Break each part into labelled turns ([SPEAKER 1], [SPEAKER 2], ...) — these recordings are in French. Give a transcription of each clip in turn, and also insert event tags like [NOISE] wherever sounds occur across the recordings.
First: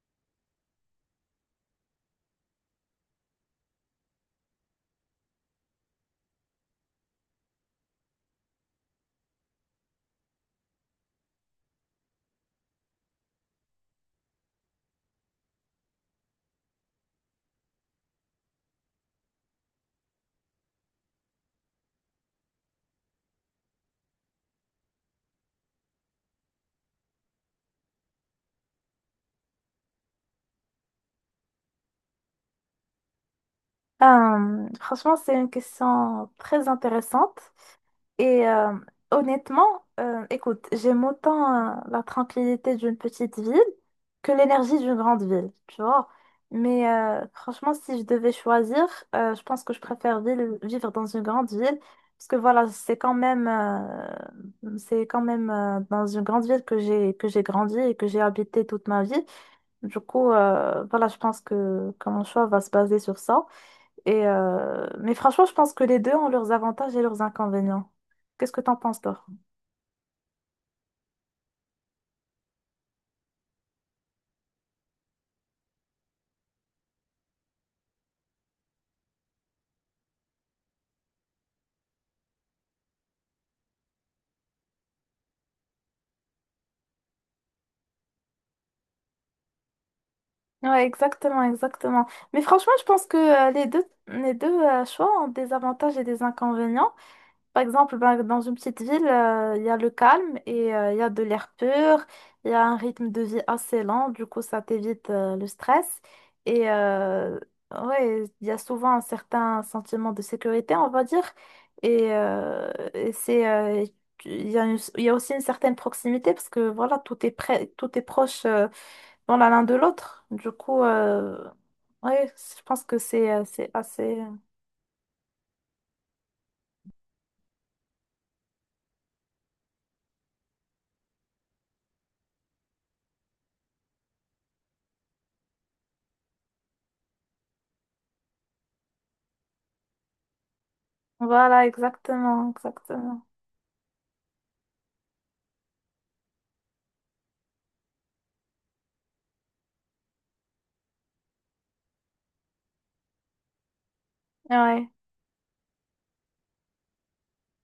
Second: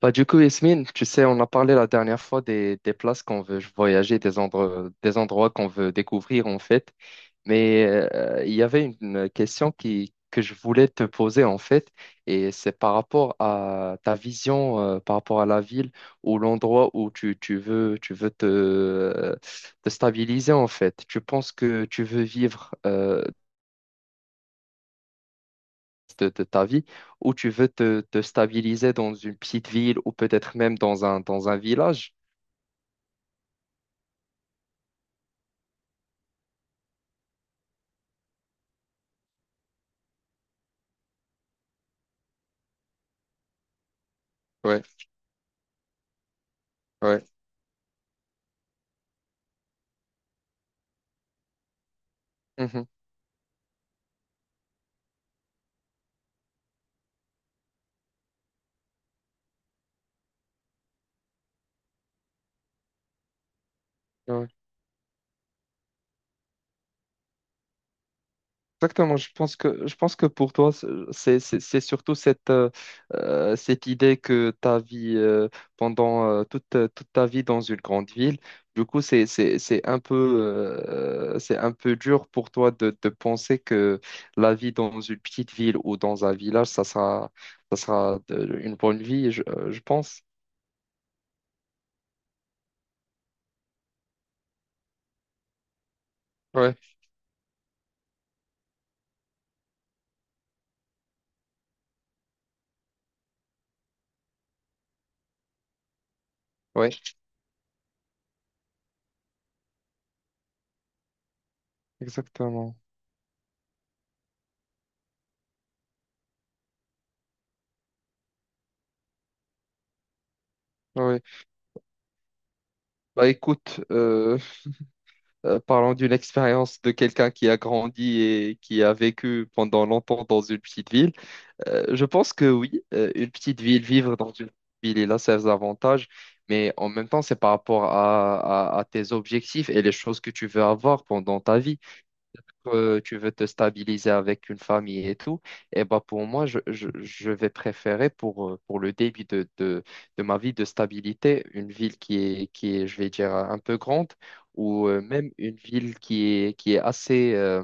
[SPEAKER 1] Bah, du coup, Yasmine, tu sais, on a parlé la dernière fois des places qu'on veut voyager, des endroits qu'on veut découvrir en fait. Mais il y avait une question que je voulais te poser en fait, et c'est par rapport à ta vision, par rapport à la ville ou l'endroit où tu veux te stabiliser en fait. Tu penses que tu veux vivre de ta vie ou tu veux te stabiliser dans une petite ville ou peut-être même dans dans un village?
[SPEAKER 2] Franchement, c'est une question très intéressante. Et euh, Honnêtement, écoute, j'aime autant la tranquillité d'une petite ville que l'énergie
[SPEAKER 1] Ouais,
[SPEAKER 2] d'une grande ville, tu vois. Mais
[SPEAKER 1] ouais.
[SPEAKER 2] franchement, si je devais choisir, je pense que je préfère vivre dans une grande ville. Parce que voilà,
[SPEAKER 1] Mhm,
[SPEAKER 2] c'est quand même dans une grande ville que j'ai grandi et que j'ai habité toute ma vie. Du coup, voilà, je pense que mon choix va se baser sur ça.
[SPEAKER 1] ouais.
[SPEAKER 2] Mais franchement, je pense que les deux ont leurs avantages et leurs inconvénients. Qu'est-ce que t'en penses,
[SPEAKER 1] Exactement.
[SPEAKER 2] toi?
[SPEAKER 1] Je pense que pour toi, c'est, surtout cette, cette idée que ta vie, pendant toute ta vie dans une grande ville, du coup, c'est un peu dur pour toi de penser que la vie dans une petite ville ou dans un village, une bonne vie, je pense.
[SPEAKER 2] Ouais, exactement, exactement. Mais franchement, je pense que les deux choix ont des avantages et des
[SPEAKER 1] Ouais,
[SPEAKER 2] inconvénients. Par exemple, ben, dans une petite ville, il y a le calme et il y a de l'air pur, il y a un rythme de vie assez lent, du coup ça t'évite le stress. Et
[SPEAKER 1] ouais,
[SPEAKER 2] euh, ouais, il y a souvent un certain sentiment de sécurité, on va dire. Et, euh,
[SPEAKER 1] exactement.
[SPEAKER 2] et c'est, euh, il y a aussi une certaine proximité parce que voilà, tout est près, tout est proche dans la l'un de l'autre. Du coup,
[SPEAKER 1] Ouais.
[SPEAKER 2] ouais, je pense que
[SPEAKER 1] Bah
[SPEAKER 2] c'est
[SPEAKER 1] écoute,
[SPEAKER 2] assez.
[SPEAKER 1] parlons d'une expérience de quelqu'un qui a grandi et qui a vécu pendant longtemps dans une petite ville. Je pense que oui, une petite ville, vivre dans une petite ville, il a ses avantages, mais en même temps, c'est par rapport à, à tes objectifs et les choses que tu veux avoir pendant ta
[SPEAKER 2] Voilà,
[SPEAKER 1] vie
[SPEAKER 2] exactement,
[SPEAKER 1] tu
[SPEAKER 2] exactement.
[SPEAKER 1] veux te stabiliser avec une famille et tout, et bah pour moi, je vais préférer pour, pour le début de ma vie de stabilité, une ville qui est, je vais dire, un peu grande, ou
[SPEAKER 2] Ouais.
[SPEAKER 1] même une ville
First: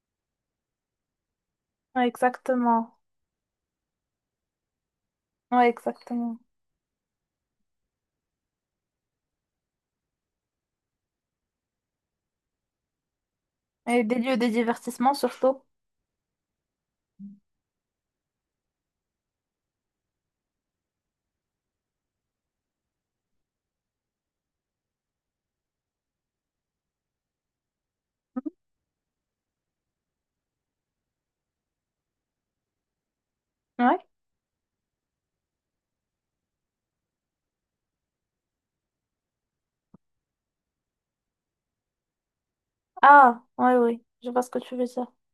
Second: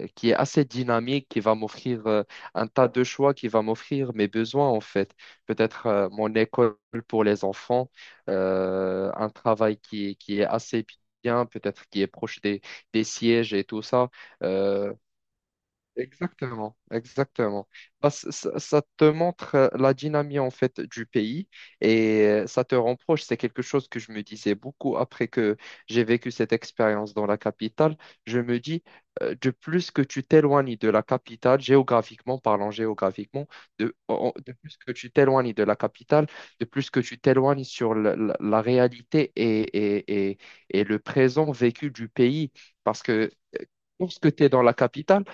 [SPEAKER 1] qui est assez dynamique, qui va
[SPEAKER 2] Ouais,
[SPEAKER 1] m'offrir un tas
[SPEAKER 2] exactement.
[SPEAKER 1] de choix, qui va m'offrir mes besoins en fait.
[SPEAKER 2] Ouais,
[SPEAKER 1] Peut-être mon
[SPEAKER 2] exactement.
[SPEAKER 1] école pour les enfants, un travail qui est assez bien, peut-être qui est proche des sièges et tout
[SPEAKER 2] Et
[SPEAKER 1] ça.
[SPEAKER 2] des lieux de
[SPEAKER 1] Euh,
[SPEAKER 2] divertissement surtout.
[SPEAKER 1] Exactement, exactement. Bah, ça te montre la dynamique en fait du pays et ça te rend proche. C'est quelque chose que je me disais beaucoup après que j'ai vécu cette expérience dans la capitale. Je
[SPEAKER 2] Mhm.
[SPEAKER 1] me dis, de plus que tu t'éloignes de la capitale, géographiquement parlant, géographiquement,
[SPEAKER 2] Ouais.
[SPEAKER 1] de plus que tu t'éloignes de la capitale, de plus que tu t'éloignes sur la, la réalité et, et, et le présent vécu du pays. Parce que
[SPEAKER 2] Ah,
[SPEAKER 1] euh,
[SPEAKER 2] ouais, oui. Je
[SPEAKER 1] lorsque
[SPEAKER 2] vois
[SPEAKER 1] tu es
[SPEAKER 2] ce que
[SPEAKER 1] dans
[SPEAKER 2] tu
[SPEAKER 1] la
[SPEAKER 2] veux dire.
[SPEAKER 1] capitale,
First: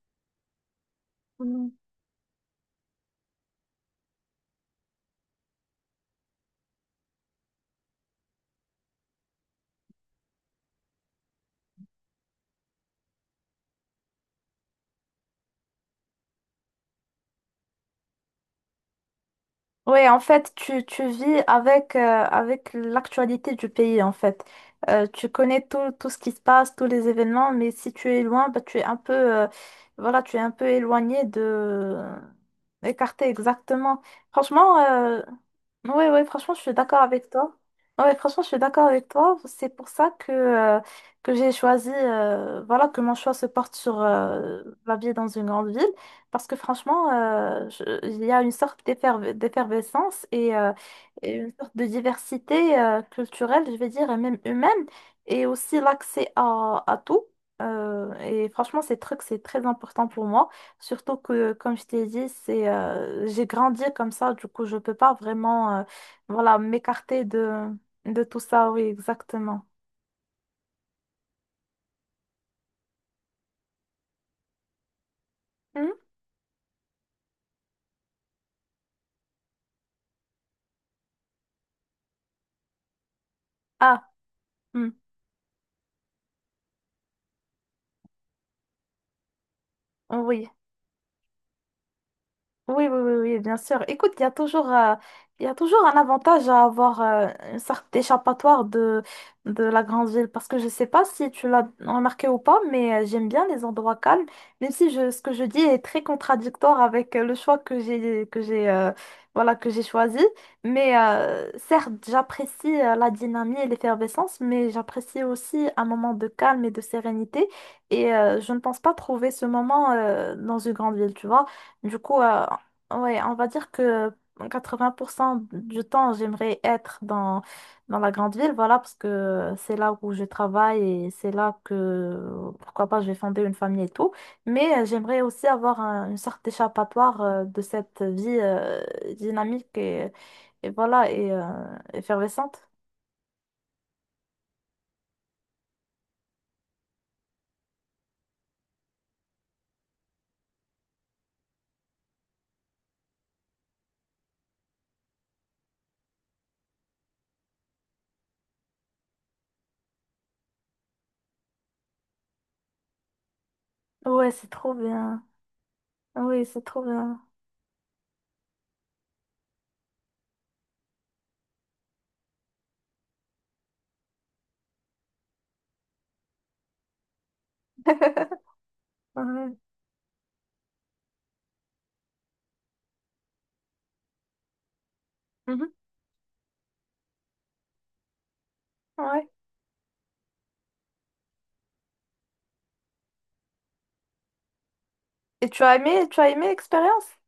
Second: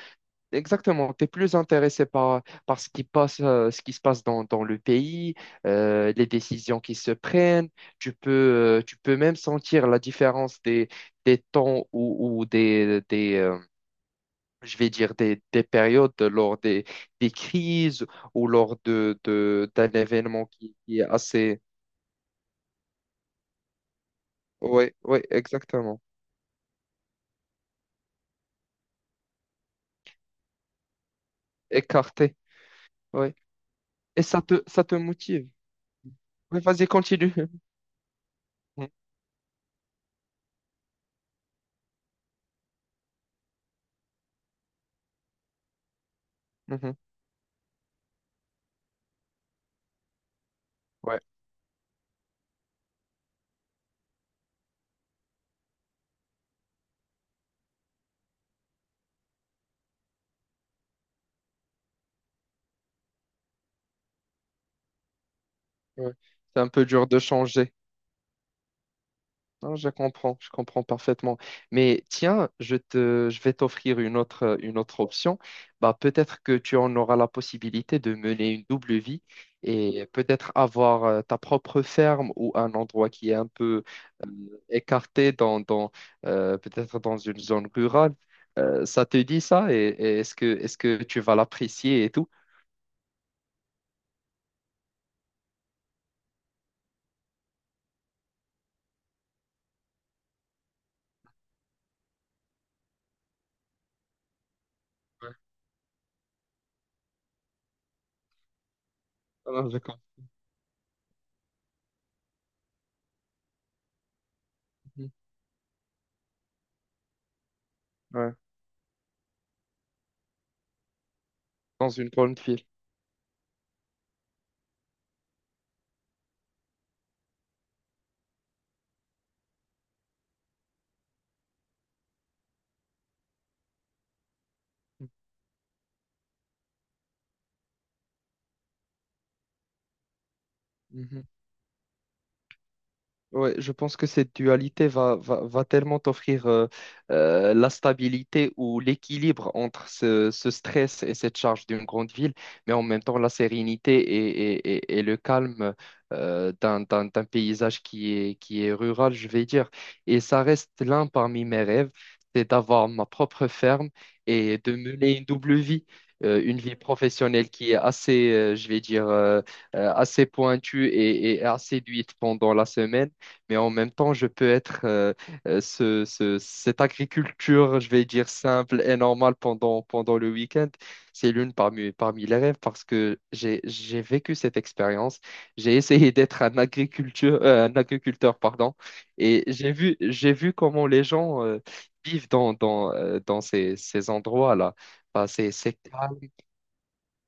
[SPEAKER 1] exactement, tu es plus
[SPEAKER 2] Mhm.
[SPEAKER 1] intéressé par, par ce qui passe, ce qui se passe dans, dans le pays, les décisions qui se prennent. Tu peux même sentir la différence des temps ou, je vais dire, des périodes lors des crises ou lors d'un
[SPEAKER 2] Oui, en
[SPEAKER 1] événement
[SPEAKER 2] fait,
[SPEAKER 1] qui,
[SPEAKER 2] tu,
[SPEAKER 1] qui est
[SPEAKER 2] tu vis
[SPEAKER 1] assez...
[SPEAKER 2] avec l'actualité du pays, en fait.
[SPEAKER 1] Oui, oui,
[SPEAKER 2] Tu connais tout,
[SPEAKER 1] exactement.
[SPEAKER 2] tout ce qui se passe, tous les événements, mais si tu es loin, bah, tu es un peu, voilà, tu es un peu éloigné de.
[SPEAKER 1] Écarté,
[SPEAKER 2] Écarté,
[SPEAKER 1] oui.
[SPEAKER 2] exactement.
[SPEAKER 1] Et ça te,
[SPEAKER 2] Franchement,
[SPEAKER 1] ça te motive.
[SPEAKER 2] oui, oui, franchement, je
[SPEAKER 1] Oui,
[SPEAKER 2] suis
[SPEAKER 1] vas-y,
[SPEAKER 2] d'accord avec
[SPEAKER 1] continue.
[SPEAKER 2] toi.
[SPEAKER 1] [LAUGHS]
[SPEAKER 2] Ouais, franchement, je suis d'accord
[SPEAKER 1] Mhm,
[SPEAKER 2] avec toi. C'est pour ça que j'ai choisi, voilà, que mon choix se porte sur la vie dans une grande ville. Parce que
[SPEAKER 1] mhm.
[SPEAKER 2] franchement, il y a une sorte d'effervescence et, euh,
[SPEAKER 1] Ouais,
[SPEAKER 2] et une sorte de diversité culturelle, je vais dire, et même humaine, et aussi l'accès à tout. Et franchement, ces trucs, c'est très important pour moi. Surtout que, comme je t'ai dit, j'ai grandi comme ça, du coup, je peux pas vraiment,
[SPEAKER 1] ouais.
[SPEAKER 2] voilà,
[SPEAKER 1] C'est un peu dur de
[SPEAKER 2] m'écarter
[SPEAKER 1] changer.
[SPEAKER 2] de tout ça. Oui, exactement.
[SPEAKER 1] Non, je comprends parfaitement. Mais tiens, je vais t'offrir une autre option.
[SPEAKER 2] Hmm.
[SPEAKER 1] Bah, peut-être que tu en auras la possibilité de mener une double vie et peut-être avoir ta propre ferme ou un endroit qui est un peu
[SPEAKER 2] Ah,
[SPEAKER 1] euh,
[SPEAKER 2] hmm,
[SPEAKER 1] écarté dans, peut-être dans une zone rurale. Ça te dit ça et est-ce que,
[SPEAKER 2] oui.
[SPEAKER 1] est-ce que tu vas l'apprécier et tout?
[SPEAKER 2] Oui, oui, oui, oui, bien sûr. Écoute, il y a toujours, il y a toujours un avantage à avoir une sorte d'échappatoire de la grande ville. Parce que je sais pas si tu l'as remarqué ou pas, mais j'aime bien les endroits calmes, même si ce que
[SPEAKER 1] Ouais.
[SPEAKER 2] je dis est très contradictoire avec le choix
[SPEAKER 1] Ah
[SPEAKER 2] voilà, que
[SPEAKER 1] non, je
[SPEAKER 2] j'ai
[SPEAKER 1] comprends.
[SPEAKER 2] choisi. Mais certes, j'apprécie la dynamique et l'effervescence, mais j'apprécie aussi un moment de calme et de sérénité.
[SPEAKER 1] Ouais,
[SPEAKER 2] Je ne pense pas trouver ce moment dans une grande ville, tu vois.
[SPEAKER 1] dans
[SPEAKER 2] Du
[SPEAKER 1] une
[SPEAKER 2] coup,
[SPEAKER 1] grande ville.
[SPEAKER 2] ouais, on va dire que 80% du temps, j'aimerais être dans la grande ville, voilà, parce que c'est là où je travaille et c'est là que, pourquoi pas, je vais fonder une famille et tout. Mais j'aimerais aussi avoir une sorte d'échappatoire de cette vie dynamique et voilà, effervescente.
[SPEAKER 1] Ouais, je pense que cette dualité va tellement t'offrir la stabilité ou l'équilibre entre ce stress et cette charge d'une grande ville, mais en même temps la sérénité et le calme d'un paysage qui est rural, je vais dire. Et ça reste l'un parmi mes rêves, c'est d'avoir ma propre ferme
[SPEAKER 2] Ouais, c'est
[SPEAKER 1] et de
[SPEAKER 2] trop
[SPEAKER 1] mener une
[SPEAKER 2] bien.
[SPEAKER 1] double vie. euh,
[SPEAKER 2] Oui,
[SPEAKER 1] une
[SPEAKER 2] c'est
[SPEAKER 1] vie
[SPEAKER 2] trop bien.
[SPEAKER 1] professionnelle qui est assez, je vais dire, assez pointue et assez duite pendant la semaine mais en même temps, je peux être cette agriculture, je vais dire
[SPEAKER 2] [LAUGHS]
[SPEAKER 1] simple et normale
[SPEAKER 2] Ouais.
[SPEAKER 1] pendant le week-end. C'est l'une parmi, parmi les rêves parce que j'ai vécu cette expérience.
[SPEAKER 2] Mhm.
[SPEAKER 1] J'ai essayé [LAUGHS] d'être un agriculteur, un agriculteur, pardon,
[SPEAKER 2] Ouais.
[SPEAKER 1] et j'ai vu comment les gens vivent dans, dans ces endroits-là. Bah,
[SPEAKER 2] Et
[SPEAKER 1] c'est c'est calme,
[SPEAKER 2] tu as aimé l'expérience?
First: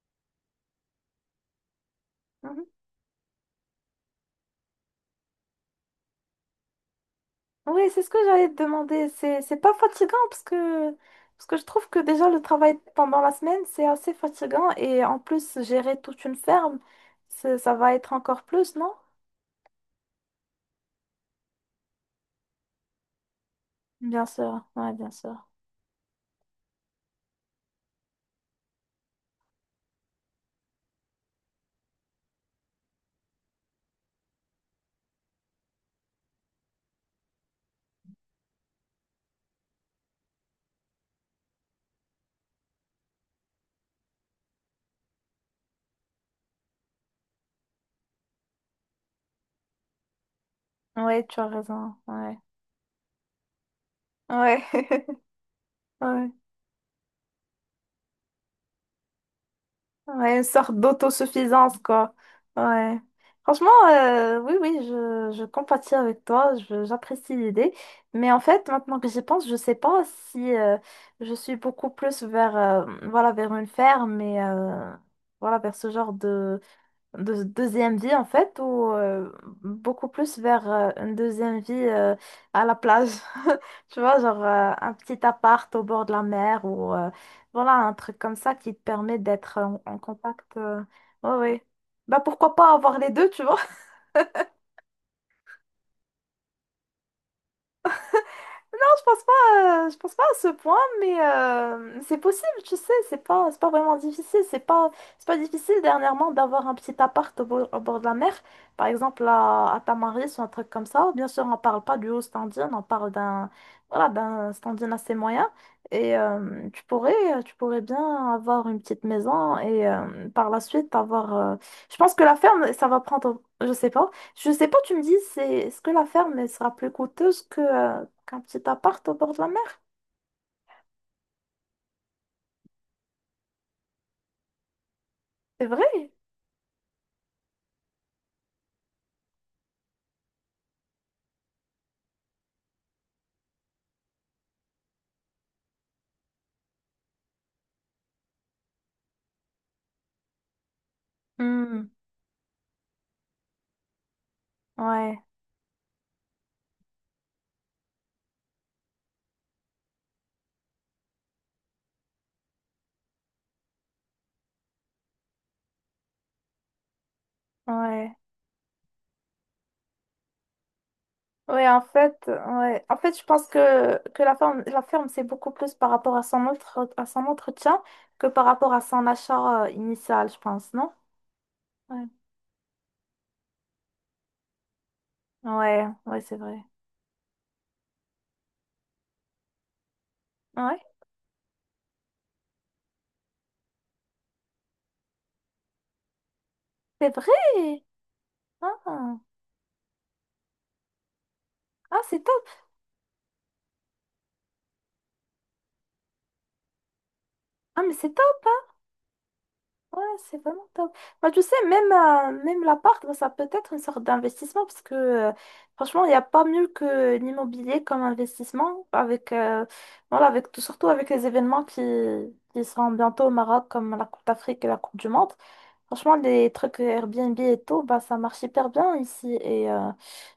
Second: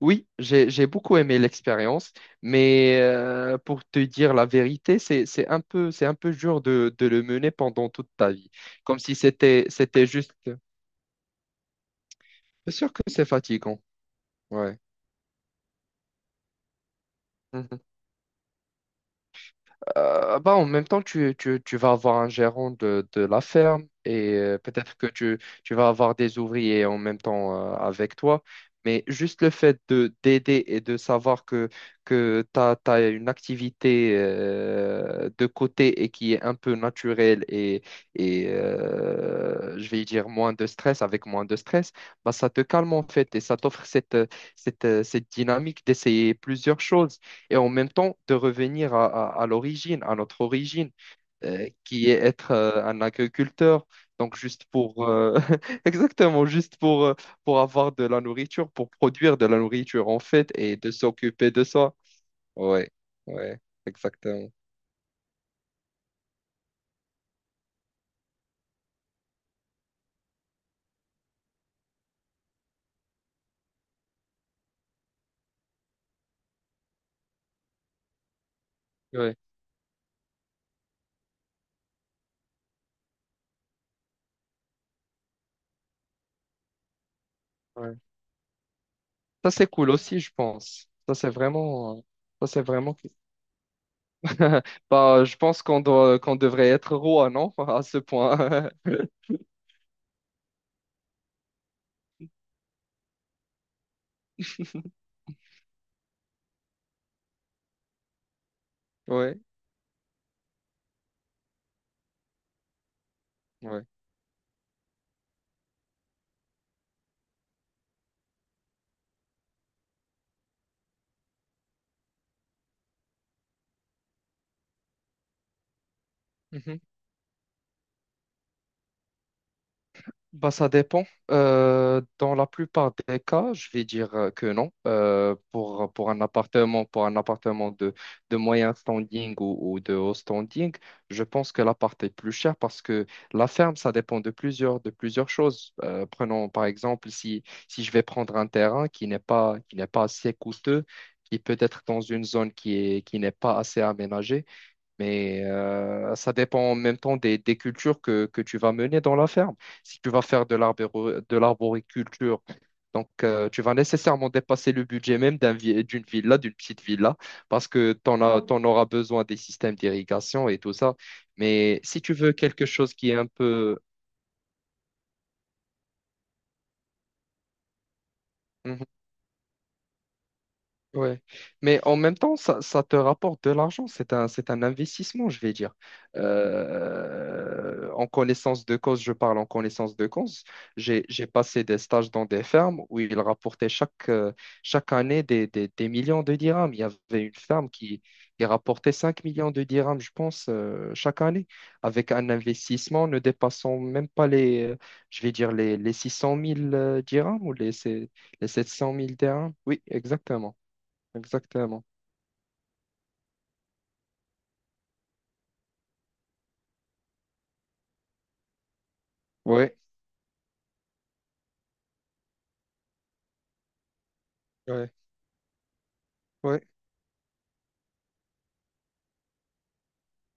[SPEAKER 1] oui, j'ai beaucoup aimé l'expérience, mais pour te dire la vérité, c'est un peu dur de le mener
[SPEAKER 2] Oui,
[SPEAKER 1] pendant
[SPEAKER 2] c'est ce
[SPEAKER 1] toute
[SPEAKER 2] que
[SPEAKER 1] ta
[SPEAKER 2] j'allais
[SPEAKER 1] vie,
[SPEAKER 2] te
[SPEAKER 1] comme
[SPEAKER 2] demander.
[SPEAKER 1] si
[SPEAKER 2] C'est
[SPEAKER 1] c'était
[SPEAKER 2] pas
[SPEAKER 1] c'était
[SPEAKER 2] fatigant
[SPEAKER 1] juste.
[SPEAKER 2] parce
[SPEAKER 1] Bien
[SPEAKER 2] que, parce que je trouve que déjà le travail
[SPEAKER 1] sûr que
[SPEAKER 2] pendant
[SPEAKER 1] c'est
[SPEAKER 2] la semaine,
[SPEAKER 1] fatigant.
[SPEAKER 2] c'est assez fatigant
[SPEAKER 1] Ouais.
[SPEAKER 2] et en plus, gérer toute une ferme, ça va être encore plus, non?
[SPEAKER 1] Bah, en même temps, tu vas avoir un gérant de la ferme
[SPEAKER 2] Bien
[SPEAKER 1] et
[SPEAKER 2] sûr, ouais,
[SPEAKER 1] peut-être que
[SPEAKER 2] bien
[SPEAKER 1] tu,
[SPEAKER 2] sûr.
[SPEAKER 1] tu vas avoir des ouvriers en même temps avec toi. Mais juste le fait de d'aider et de savoir que tu as, une activité de côté et qui est un peu naturelle et je vais dire moins de stress, avec moins de stress, bah, ça te calme en fait et ça t'offre cette dynamique d'essayer plusieurs choses et en même temps de revenir à, à l'origine, à notre origine,
[SPEAKER 2] Oui, tu as raison.
[SPEAKER 1] qui est
[SPEAKER 2] Ouais.
[SPEAKER 1] être un agriculteur. Donc
[SPEAKER 2] Ouais.
[SPEAKER 1] juste pour
[SPEAKER 2] [LAUGHS]
[SPEAKER 1] [LAUGHS]
[SPEAKER 2] Ouais.
[SPEAKER 1] exactement juste pour avoir de la nourriture, pour produire de la nourriture en
[SPEAKER 2] Ouais, une
[SPEAKER 1] fait
[SPEAKER 2] sorte
[SPEAKER 1] et de s'occuper de
[SPEAKER 2] d'autosuffisance,
[SPEAKER 1] ça.
[SPEAKER 2] quoi.
[SPEAKER 1] Ouais,
[SPEAKER 2] Ouais.
[SPEAKER 1] ouais,
[SPEAKER 2] Franchement,
[SPEAKER 1] exactement.
[SPEAKER 2] oui, oui, je compatis avec toi, j'apprécie l'idée. Mais en fait, maintenant que j'y pense, je sais pas si je suis beaucoup plus voilà, vers une ferme mais voilà, vers ce genre de deuxième vie en fait ou
[SPEAKER 1] Ouais,
[SPEAKER 2] beaucoup plus vers une deuxième vie à la plage. [LAUGHS] Tu vois, genre un petit appart au bord de la mer ou voilà, un
[SPEAKER 1] ouais.
[SPEAKER 2] truc comme ça qui te permet
[SPEAKER 1] Ça
[SPEAKER 2] d'être
[SPEAKER 1] c'est cool
[SPEAKER 2] en
[SPEAKER 1] aussi, je
[SPEAKER 2] contact. Oui,
[SPEAKER 1] pense. Ça c'est
[SPEAKER 2] ouais, ouais,
[SPEAKER 1] vraiment euh,
[SPEAKER 2] bah
[SPEAKER 1] ça
[SPEAKER 2] pourquoi
[SPEAKER 1] c'est
[SPEAKER 2] pas
[SPEAKER 1] vraiment
[SPEAKER 2] avoir les deux, tu vois.
[SPEAKER 1] [LAUGHS] bah je pense qu'on devrait être roi, non? [LAUGHS] À ce point.
[SPEAKER 2] Non, je pense pas à ce point, mais c'est possible, tu sais, c'est pas vraiment difficile, c'est pas difficile dernièrement d'avoir un petit appart au bord de la mer, par
[SPEAKER 1] [LAUGHS]
[SPEAKER 2] exemple
[SPEAKER 1] Ouais,
[SPEAKER 2] à Tamaris ou un truc comme ça. Bien sûr, on parle pas du haut standing, on parle
[SPEAKER 1] ouais.
[SPEAKER 2] voilà, d'un standing assez moyen, et tu pourrais bien avoir une petite maison et par la suite avoir, je pense que la ferme, ça va prendre, je sais pas. Je sais pas, tu me dis, c'est est-ce que la ferme elle sera plus coûteuse que qu'un petit appart au bord de la mer?
[SPEAKER 1] Bah, ça dépend. Dans la plupart des cas, je vais dire que non. Euh,
[SPEAKER 2] C'est
[SPEAKER 1] pour, pour
[SPEAKER 2] vrai?
[SPEAKER 1] un appartement, pour un appartement de moyen standing ou de haut standing, je pense que l'appart est plus cher parce que la ferme, ça dépend de plusieurs choses. Prenons par exemple, si je vais prendre un terrain qui n'est pas assez coûteux, qui peut être
[SPEAKER 2] Hmm,
[SPEAKER 1] dans une zone qui est, qui n'est pas assez aménagée.
[SPEAKER 2] ouais,
[SPEAKER 1] Mais ça dépend en même temps des cultures que tu vas mener dans la ferme. Si tu vas faire de l'arboriculture, donc tu vas nécessairement dépasser le budget même d'une petite villa, parce que tu
[SPEAKER 2] ouais.
[SPEAKER 1] en as, t'en auras besoin des systèmes d'irrigation et tout ça. Mais si tu veux quelque
[SPEAKER 2] Ouais.
[SPEAKER 1] chose
[SPEAKER 2] En
[SPEAKER 1] qui est
[SPEAKER 2] fait, je
[SPEAKER 1] un
[SPEAKER 2] pense
[SPEAKER 1] peu...
[SPEAKER 2] que la ferme, c'est beaucoup plus par rapport à son à son entretien que par rapport à
[SPEAKER 1] Hmm.
[SPEAKER 2] son achat initial, je pense, non?
[SPEAKER 1] Ouais, mais en
[SPEAKER 2] Ouais,
[SPEAKER 1] même temps, ça te rapporte de l'argent. C'est un investissement, je vais dire.
[SPEAKER 2] ouais, ouais, c'est vrai.
[SPEAKER 1] En connaissance de cause, je parle en connaissance de cause.
[SPEAKER 2] Ouais,
[SPEAKER 1] J'ai passé des stages dans des fermes où ils rapportaient chaque année des millions de dirhams. Il y
[SPEAKER 2] c'est
[SPEAKER 1] avait une ferme
[SPEAKER 2] vrai.
[SPEAKER 1] qui rapportait
[SPEAKER 2] Ah,
[SPEAKER 1] 5 millions de dirhams, je pense, chaque année,
[SPEAKER 2] ah
[SPEAKER 1] avec
[SPEAKER 2] c'est
[SPEAKER 1] un
[SPEAKER 2] top.
[SPEAKER 1] investissement ne dépassant même pas les, je vais dire, les 600 000 dirhams ou
[SPEAKER 2] Ah, mais c'est top.
[SPEAKER 1] les 700 000 dirhams. Oui,
[SPEAKER 2] Ouais, c'est
[SPEAKER 1] exactement.
[SPEAKER 2] vraiment top. Bah, tu sais,
[SPEAKER 1] Exactement.
[SPEAKER 2] même l'appart, bah, ça peut être une sorte d'investissement parce que franchement, il n'y a pas mieux que l'immobilier comme investissement
[SPEAKER 1] Ouais,
[SPEAKER 2] voilà, avec tout, surtout avec les événements qui seront bientôt au Maroc comme la Coupe d'Afrique et la
[SPEAKER 1] ouais,
[SPEAKER 2] Coupe du Monde. Franchement, les
[SPEAKER 1] ouais.
[SPEAKER 2] trucs Airbnb et tout, bah, ça marche hyper bien ici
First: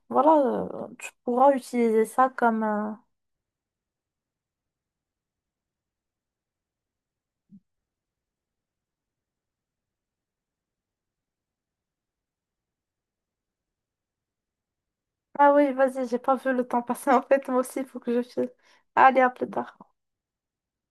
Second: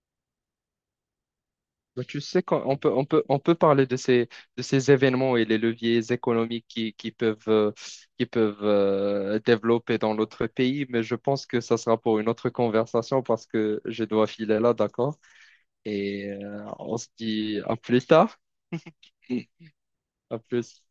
[SPEAKER 2] voilà, tu pourras utiliser
[SPEAKER 1] Bah, tu
[SPEAKER 2] ça
[SPEAKER 1] sais qu'on
[SPEAKER 2] comme...
[SPEAKER 1] on peut,
[SPEAKER 2] euh,
[SPEAKER 1] on peut, on peut parler de ces événements et les leviers économiques qui peuvent développer dans l'autre pays, mais je pense que ça sera pour une autre conversation parce que je dois filer là, d'accord?
[SPEAKER 2] Ah oui, vas-y, j'ai
[SPEAKER 1] Et
[SPEAKER 2] pas vu le temps
[SPEAKER 1] on se
[SPEAKER 2] passer [LAUGHS] en fait, moi
[SPEAKER 1] dit à
[SPEAKER 2] aussi, il faut
[SPEAKER 1] plus
[SPEAKER 2] que je
[SPEAKER 1] tard.
[SPEAKER 2] file. Allez, à plus tard.
[SPEAKER 1] [LAUGHS] À plus.